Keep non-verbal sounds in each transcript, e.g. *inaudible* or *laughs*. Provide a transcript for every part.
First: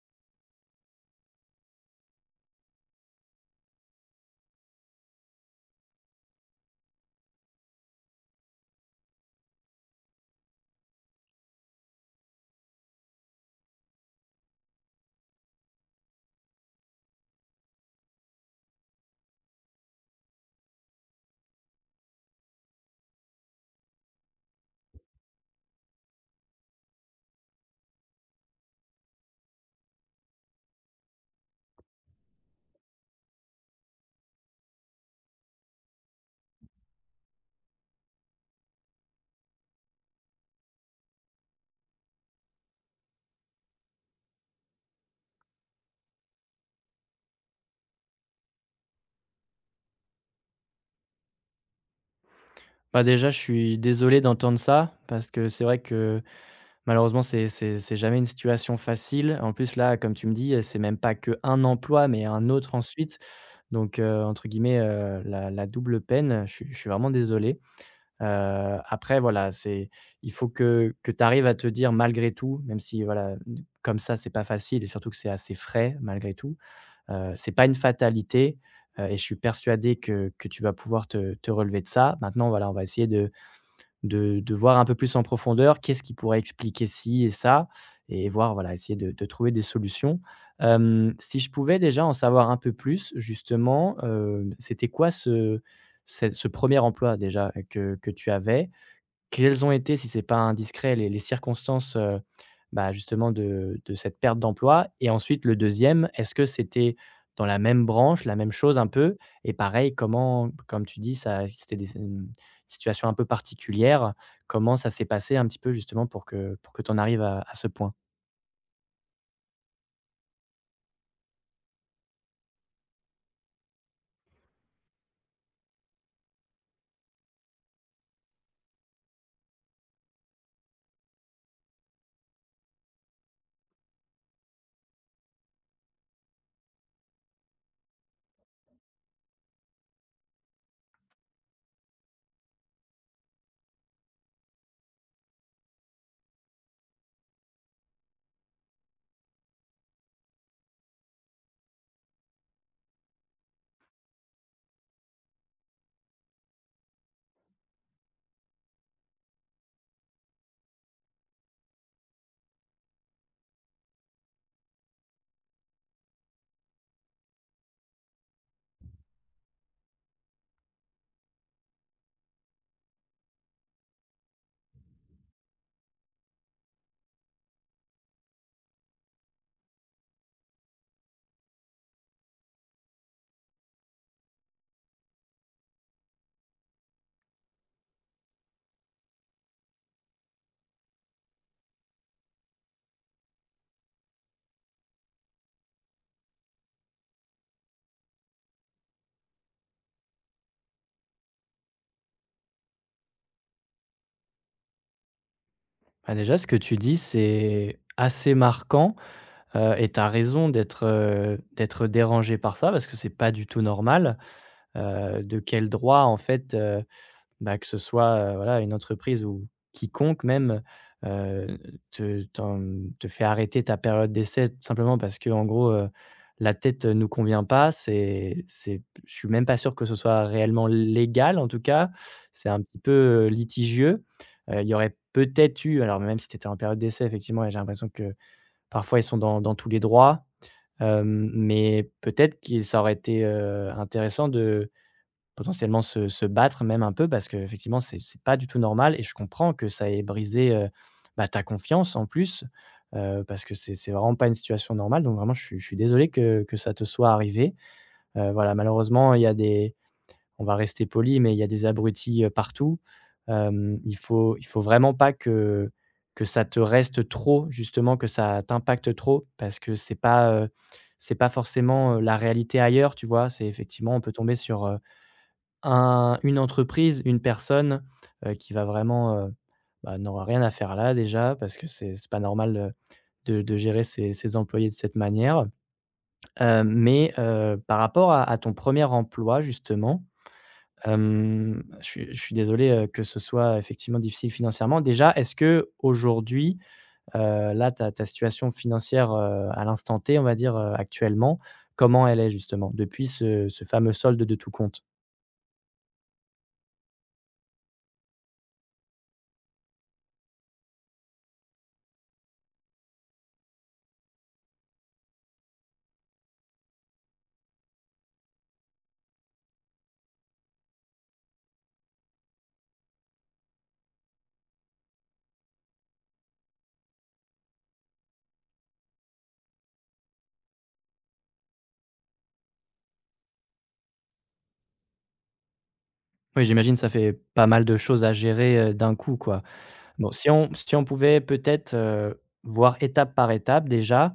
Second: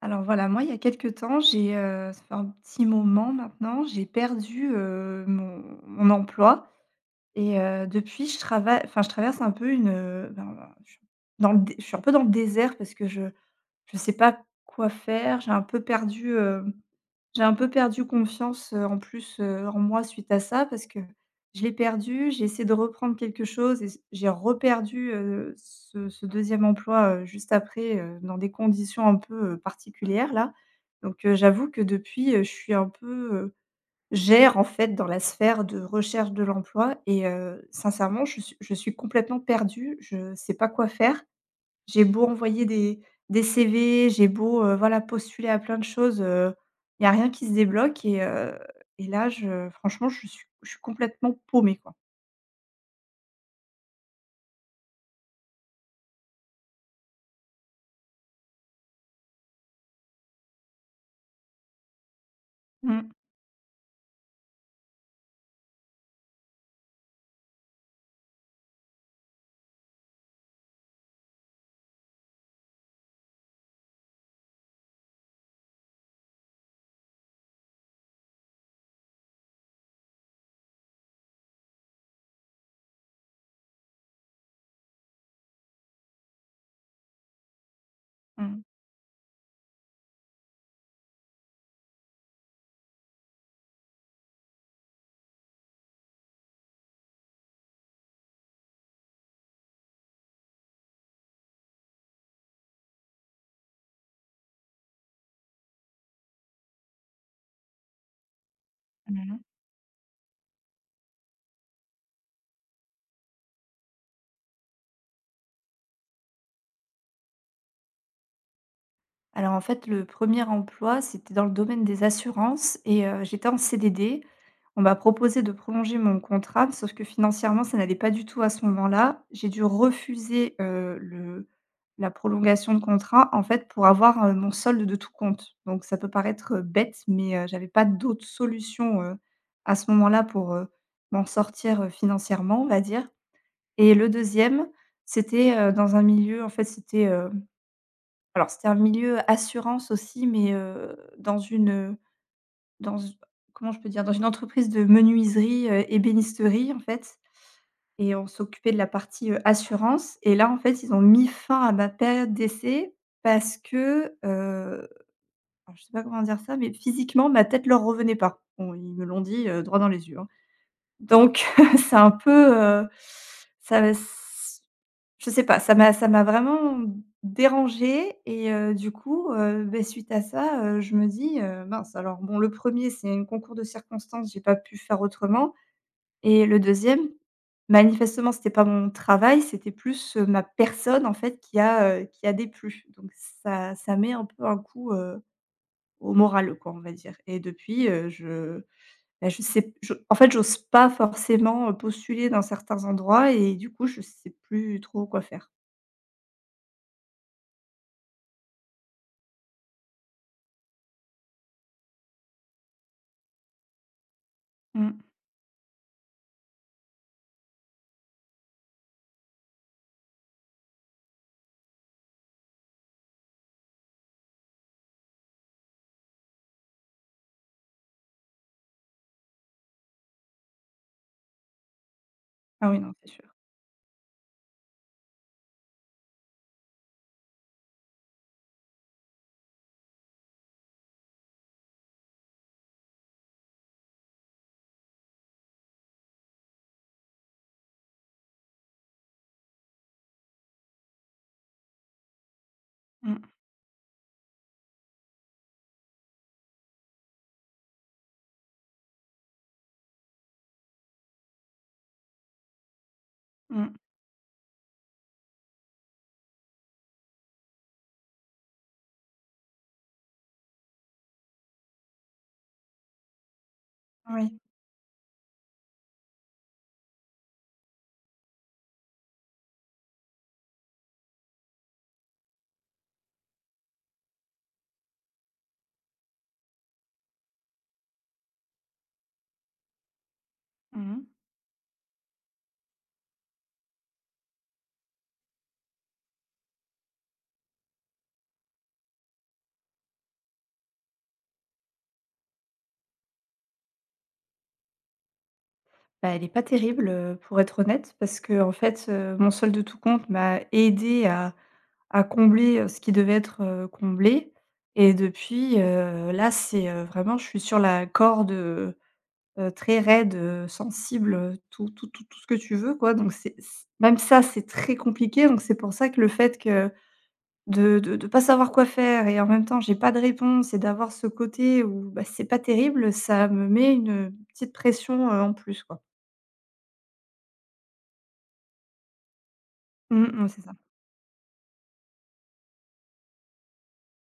Alors voilà, moi, il y a quelque temps, ça fait un petit moment maintenant, j'ai perdu, mon emploi. Et depuis je travaille, enfin je traverse un peu une, ben, ben, je suis dans le dé je suis un peu dans le désert parce que je sais pas quoi faire. J'ai un peu perdu confiance, en plus, en moi suite à ça parce que je l'ai perdu. J'ai essayé de reprendre quelque chose et s j'ai reperdu, ce 2 emploi, juste après, dans des conditions un peu, particulières là. Donc j'avoue que depuis, je suis un peu, j'erre en fait dans la sphère de recherche de l'emploi. Et sincèrement je suis complètement perdue, je ne sais pas quoi faire. J'ai beau envoyer des CV. J'ai beau, voilà, postuler à plein de choses. Il y a rien qui se débloque. Et là, je franchement, je suis complètement paumée, quoi. Bah, déjà, je suis désolé d'entendre ça parce que c'est vrai que malheureusement, c'est jamais une situation facile. En plus, là, comme tu me dis, c'est même pas qu'un emploi, mais un autre Mmh. ensuite. Donc, entre guillemets, la double peine, je suis vraiment désolé. Après, voilà, c'est il faut que tu arrives à te dire malgré tout, même si voilà, comme ça, c'est pas facile et surtout que c'est assez frais malgré tout. C'est pas une fatalité, et je suis persuadé que tu vas pouvoir te relever de ça. Maintenant, voilà, on va essayer de voir un peu plus en profondeur qu'est-ce qui pourrait expliquer ci et ça, et voir, voilà, essayer de trouver des solutions. Si je pouvais déjà en savoir un peu plus justement, c'était quoi ce premier emploi déjà, que tu avais? Quelles ont été, si c'est pas indiscret, les circonstances, bah, justement de cette perte d'emploi? Et ensuite le deuxième, est-ce que c'était dans la même branche, la même chose un peu? Mmh. Et pareil, comment, comme tu dis, ça c'était des c'est une situation un peu particulière. Comment ça s'est passé un petit peu justement pour que tu en arrives à ce point? Alors en fait, le premier emploi, c'était dans le domaine des assurances. Et j'étais en CDD. On m'a proposé de prolonger mon contrat, sauf que financièrement, ça n'allait pas du tout à ce moment-là. J'ai dû refuser, le la prolongation de contrat, en fait, pour avoir, mon solde de tout compte. Donc ça peut paraître, bête, mais j'avais pas d'autre solution, à ce moment-là pour, m'en sortir, financièrement, on va dire. Et le deuxième, c'était, dans un milieu en fait, c'était, alors c'était un milieu assurance aussi, mais dans une, dans z comment je peux dire? Dans une entreprise de menuiserie, ébénisterie en fait. Et on s'occupait de la partie, assurance. Et là en fait ils ont mis fin à ma période d'essai parce que, alors je sais pas comment dire ça, mais physiquement ma tête leur revenait pas. Bon ils me l'ont dit, droit dans les yeux, hein. Donc *laughs* c'est un peu, heu, ça je sais pas, ça m'a vraiment dérangée. Et du coup, beh, suite à ça, je me dis: «Mince», alors bon le premier c'est un concours de circonstances, j'ai pas pu faire autrement. Et le deuxième manifestement c'était pas mon travail, c'était plus, ma personne en fait qui a déplu. Donc ça met un peu un coup, au moral quoi on va dire. Et depuis, je bah, je sais je en fait, j'ose pas forcément, postuler dans certains endroits. Et du coup, je sais plus trop quoi faire. Bah, déjà ce que tu dis, c'est assez marquant, et tu as raison d'être, d'être dérangé par ça parce que c'est pas du tout normal. Mmh. De quel droit en fait, bah, que ce soit, voilà, une entreprise ou quiconque même, heu, te t'en te fait arrêter ta période d'essai simplement parce que, en gros, la tête, nous convient pas, c'est je suis même pas sûr que ce soit réellement légal. En tout cas, c'est un Ah oui, petit peu, non, c'est sûr. Litigieux. Il y aurait peut-être eu, alors même si tu étais en période d'essai effectivement, et j'ai l'impression que parfois ils sont dans tous les droits, mais peut-être qu'il ça aurait été, intéressant de potentiellement se battre même un peu parce que effectivement c'est pas du tout normal, et je comprends que ça ait brisé, bah, ta confiance en plus, Mmh. parce que c'est vraiment pas une situation normale, donc vraiment je suis désolé que ça te soit arrivé. Voilà, malheureusement il y a des on va rester poli, mais il y a des abrutis, partout. Mmh. Il faut vraiment pas que ça te reste trop justement, que ça t'impacte trop parce que c'est pas forcément, la réalité ailleurs, tu vois? C'est effectivement, on peut tomber Oui. sur un une entreprise, une personne, qui va vraiment, bah, n'aura rien à faire là, déjà parce que c'est pas normal, de gérer ses employés de cette manière. Mais par rapport à ton premier emploi justement, Mmh. Je suis désolé, que ce soit effectivement difficile financièrement. Déjà, est-ce qu'aujourd'hui, là, ta situation financière, à l'instant T, on va dire, actuellement, comment elle est justement depuis ce fameux solde de tout compte? Bah, elle est pas terrible, pour être honnête parce que en fait, mon solde de tout compte m'a aidé à combler, ce qui devait être, comblé. Et depuis, là, c'est, vraiment je suis sur la corde. Très raide, sensible, tout tout tout tout ce que tu veux quoi. Donc c'est c même ça c'est très compliqué. Donc c'est pour ça que le fait que de pas savoir quoi faire et en même temps j'ai pas de réponse et d'avoir ce côté où, bah, c'est pas terrible, ça me met une, petite pression, en plus quoi. Oui, j'imagine, ça fait pas mal de choses à gérer, d'un coup, quoi. Bon, Mmh mh, si c'est on ça. si on pouvait peut-être, voir étape par étape déjà,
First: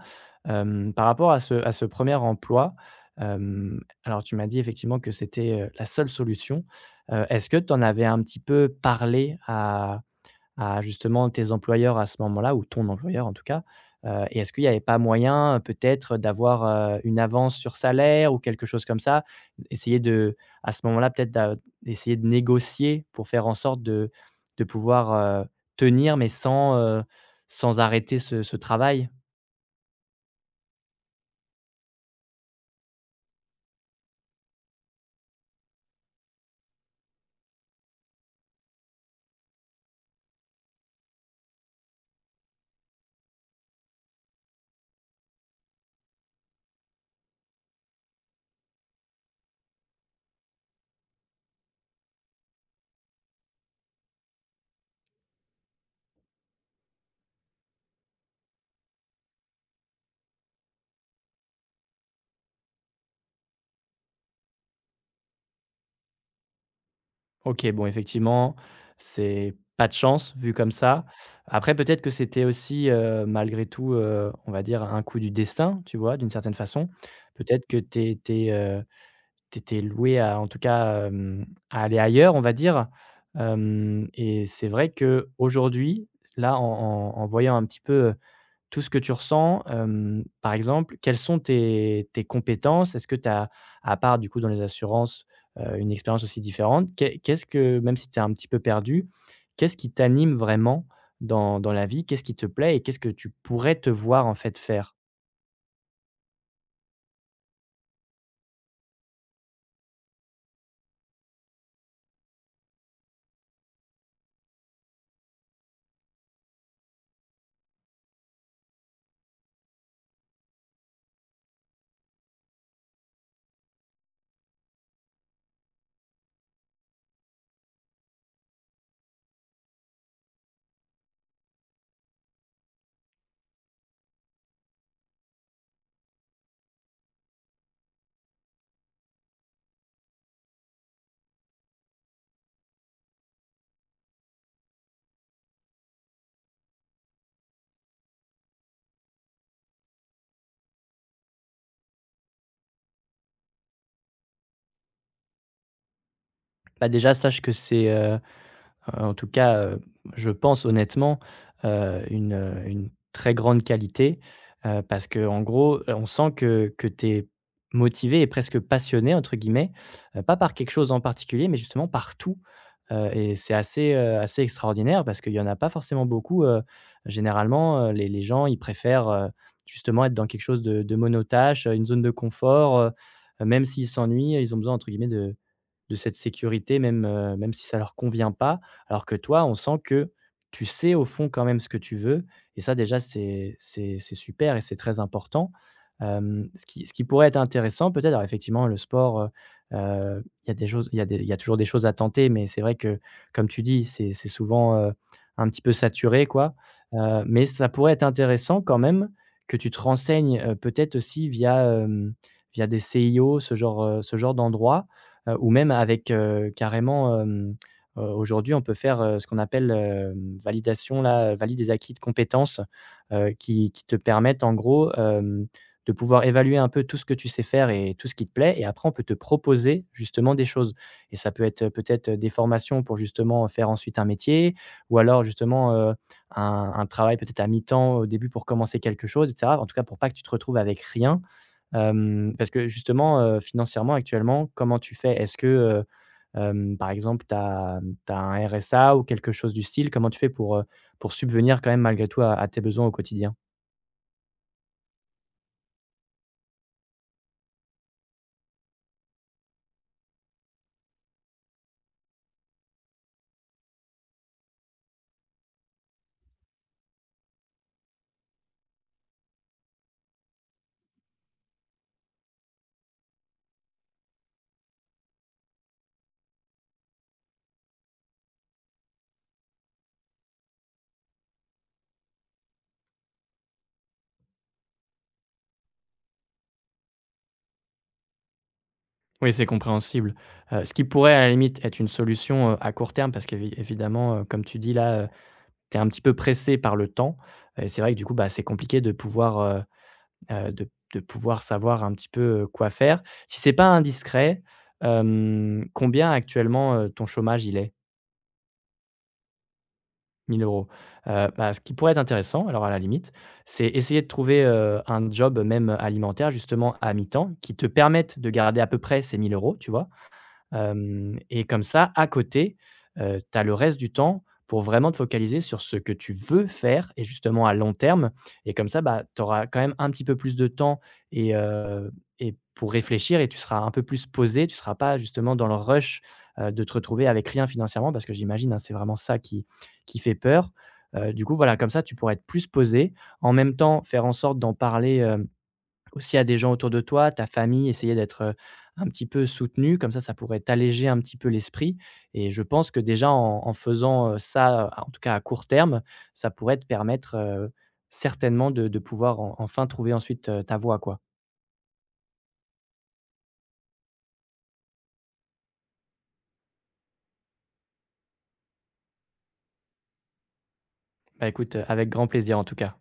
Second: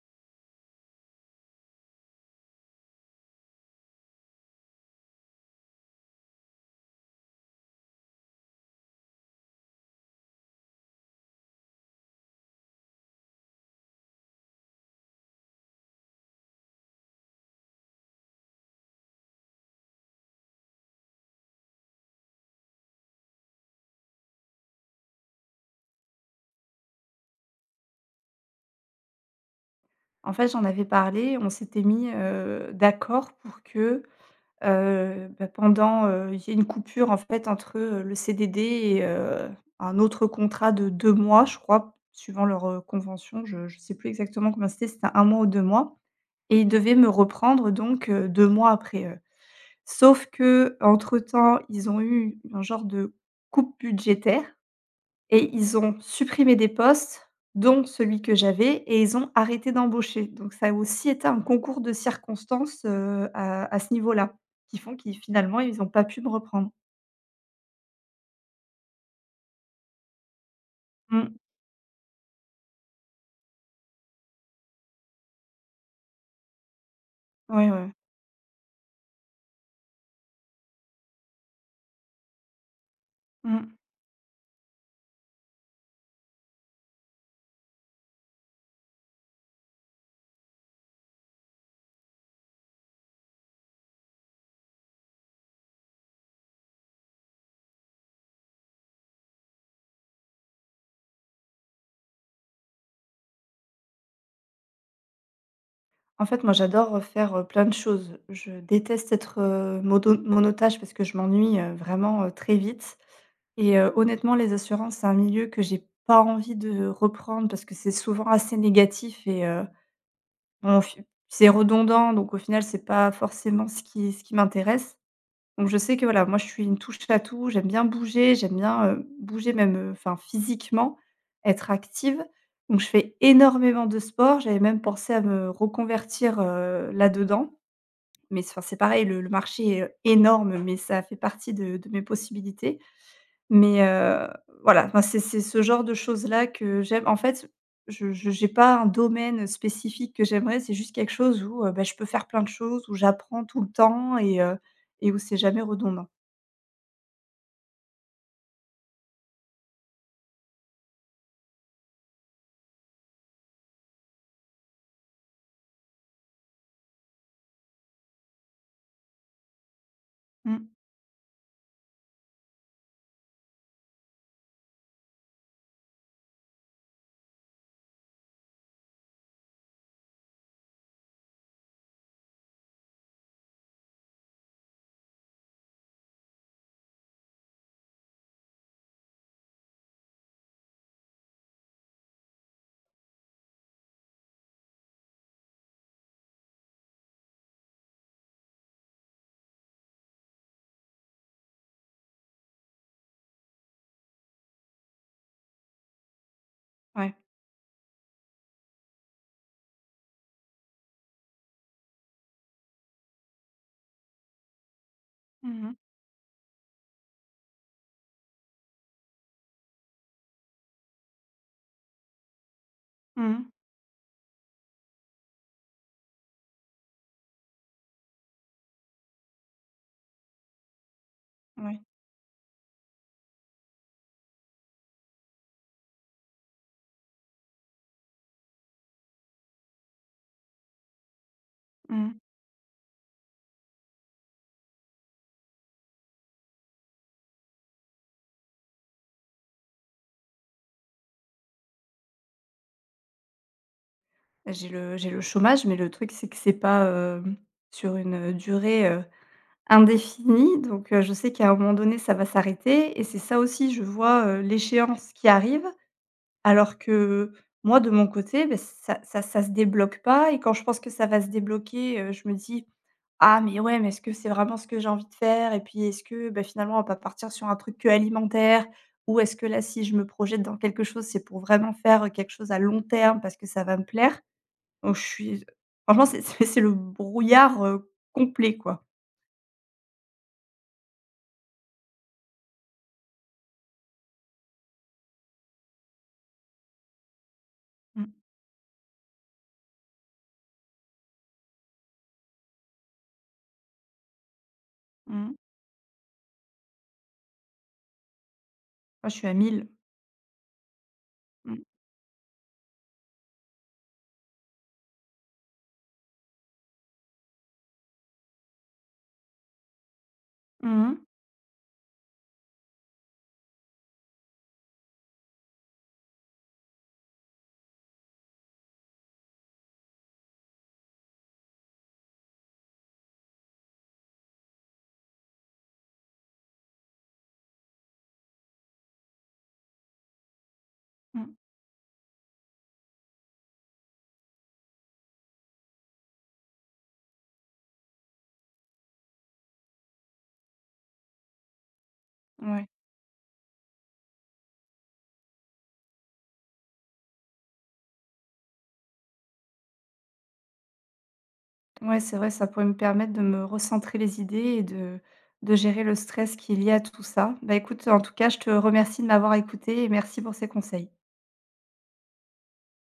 par rapport à ce premier emploi, alors tu m'as dit effectivement que c'était, la seule solution. Est-ce que tu en avais un petit peu parlé à justement tes employeurs à ce moment-là, ou ton employeur en tout cas? Et est-ce qu'il n'y avait pas moyen, peut-être d'avoir, une avance sur salaire ou quelque chose comme ça? Essayer de À ce moment-là peut-être d'essayer de négocier pour faire en sorte de pouvoir, heu, tenir mais sans, sans arrêter ce travail? En fait, j'en avais parlé, on s'était mis, d'accord pour que, bah, pendant, il y a une coupure en fait entre, le CDD et un autre contrat de 2 mois, je crois, suivant leur, convention. Je ne sais plus exactement combien c'était, si c'était un mois ou 2 mois. Et ils devaient me reprendre donc, 2 mois après. Sauf qu'entre temps, ils ont eu un genre de coupe budgétaire. Et ils ont supprimé des postes, dont celui que j'avais. Et ils ont arrêté d'embaucher. Donc ça a aussi été un concours de circonstances, à ce niveau-là, qui font qu'ils finalement, ils ont pas pu me reprendre. OK, bon effectivement, c'est pas de chance vu comme ça. Mmh. Après, peut-être que c'était aussi, malgré tout, on va dire, un coup du destin, tu vois? D'une certaine façon. Peut-être Oui. que Ouais. Tu loué à, en tout cas, à aller ailleurs, on va dire. Mmh. Hem Et c'est vrai que aujourd'hui, là, en voyant un petit peu tout ce que tu ressens, par exemple, quelles sont tes compétences? Est-ce que tu as, à part du coup dans les assurances, une expérience aussi différente? Qu'est-ce que, même si tu es un petit peu perdu, qu'est-ce qui t'anime vraiment dans la vie? Qu'est-ce qui te plaît, et qu'est-ce que tu pourrais te voir en fait faire? En fait, moi, j'adore, faire, plein de choses. Je déteste être, modo monotache parce que je m'ennuie, vraiment, très vite. Et honnêtement, les assurances, c'est un milieu que j'ai pas envie de reprendre parce que c'est souvent assez négatif. Et On fi c'est redondant, donc au final, c'est pas forcément ce qui m'intéresse. Donc je sais que voilà, moi je suis une touche à tout, j'aime bien, bouger même, enfin physiquement, être active. Donc je fais énormément de sport, j'avais même pensé à me reconvertir, là-dedans. Mais c'est enfin c'est pareil, le marché est énorme, mais ça fait partie de mes possibilités. Mais voilà, enfin, c'est ce genre de choses-là que j'aime. En fait, je n'ai pas un domaine spécifique que j'aimerais, c'est juste quelque chose où, bah, je peux faire plein de choses, où j'apprends tout le temps et où c'est jamais redondant. Bah, déjà sache que en tout cas, je pense honnêtement, une très grande qualité, parce que en gros, on sent que tu es motivé et presque «passionné» entre guillemets, pas par Mmh, quelque chose en particulier, mais justement par tout, et c'est assez, assez extraordinaire parce qu'il y en a pas forcément beaucoup, généralement, les gens, ils préfèrent, justement être dans quelque chose de mono-tâche, une zone de confort, même s'ils s'ennuient, ils ont besoin, entre guillemets, de cette sécurité, même, même si ça leur convient pas. Alors que toi, on sent que tu sais au fond quand même ce que tu veux, et ça déjà c'est super et c'est très important. Ce qui pourrait être intéressant peut-être, alors effectivement le sport, il y a des choses, il y a toujours des choses à tenter, mais c'est vrai que, comme tu dis, c'est souvent, un petit peu saturé quoi. ouais. Mais ça pourrait être intéressant quand même que tu te renseignes, peut-être aussi via, via des CIO, ce genre d'endroit. Ou Mmh même mh. avec, carrément, aujourd'hui on peut faire, ce qu'on appelle, validation là, valide des acquis de compétences, Mmh. qui te permettent, en gros, de pouvoir évaluer un peu tout ce que tu sais faire et tout ce qui te plaît, et après on peut te proposer justement des choses, et ça peut être, Ouais. peut-être, des formations pour justement faire ensuite un métier, ou alors justement, un travail peut-être à mi-temps au début pour commencer quelque chose, et cetera. En tout cas pour pas que tu te retrouves avec rien. Mmh. Parce que justement, financièrement actuellement, comment tu fais? Est-ce que, par exemple, tu as un RSA ou quelque chose du style? Comment tu fais pour subvenir quand même malgré tout à tes besoins au quotidien? J'ai le chômage, mais le truc, c'est que c'est pas, hem, sur une durée, indéfinie. Donc je sais qu'à un moment donné, ça va s'arrêter. Et c'est ça aussi, je vois, l'échéance qui arrive. Alors que moi, de mon côté, beh, ça ça ça se débloque pas. Et quand je pense que ça va se débloquer, je me dis: «Ah mais ouais, mais est-ce que c'est vraiment ce que j'ai envie de faire? Et puis est-ce que, bah, finalement, on va pas partir sur un truc que alimentaire? Ou est-ce que là, si je me projette dans quelque chose, c'est pour vraiment faire, quelque chose à long terme parce que ça va me plaire?» Donc je suis franchement, c'est *laughs* c'est le brouillard, complet, quoi. Oui, c'est compréhensible. Ce qui pourrait à la limite être une solution, à court terme, parce qu'évidemment, comme tu dis là, tu es un petit peu pressé par le temps, et c'est vrai que du Mmh coup, bah, c'est compliqué heu, de de pouvoir savoir un petit peu, quoi faire. Si c'est pas indiscret, mh. Combien actuellement, ton chômage il est? Moi, je suis à 1 000. 1 000 €. Bah, ce Mmh. qui pourrait être intéressant, alors à la limite, c'est essayer de trouver, un job, même alimentaire, justement à mi-temps, qui te permette de garder à peu près ces mille euros, tu vois? Mmh mh. Hem Et comme ça, à côté, tu as le reste du temps pour vraiment te focaliser sur ce que tu veux faire, et justement à long terme, et comme ça, bah, tu auras quand même un petit peu plus de temps, et heu et pour réfléchir, et tu seras un peu plus posé. Tu ne seras pas justement dans le rush, de te retrouver avec rien financièrement, parce que j'imagine, hein, c'est vraiment ça qui fait peur. Du Mmh. coup, voilà, comme ça, tu pourras être plus posé. En même temps, faire en sorte d'en parler, hem aussi à des gens autour de toi, ta famille, essayer d'être, un petit peu soutenu, comme ça pourrait t'alléger un petit peu l'esprit, et je Ouais. pense que déjà en faisant, ça, en tout cas à court terme, ça pourrait te permettre, certainement de pouvoir en enfin trouver ensuite, ta voie, quoi. Ouais, c'est vrai, ça pourrait me permettre de me recentrer les idées et de gérer le stress qui est lié à tout ça. Bah, écoute, en tout cas, je te remercie de m'avoir écoutée et merci pour ces conseils. Bah, écoute, avec grand plaisir en tout cas.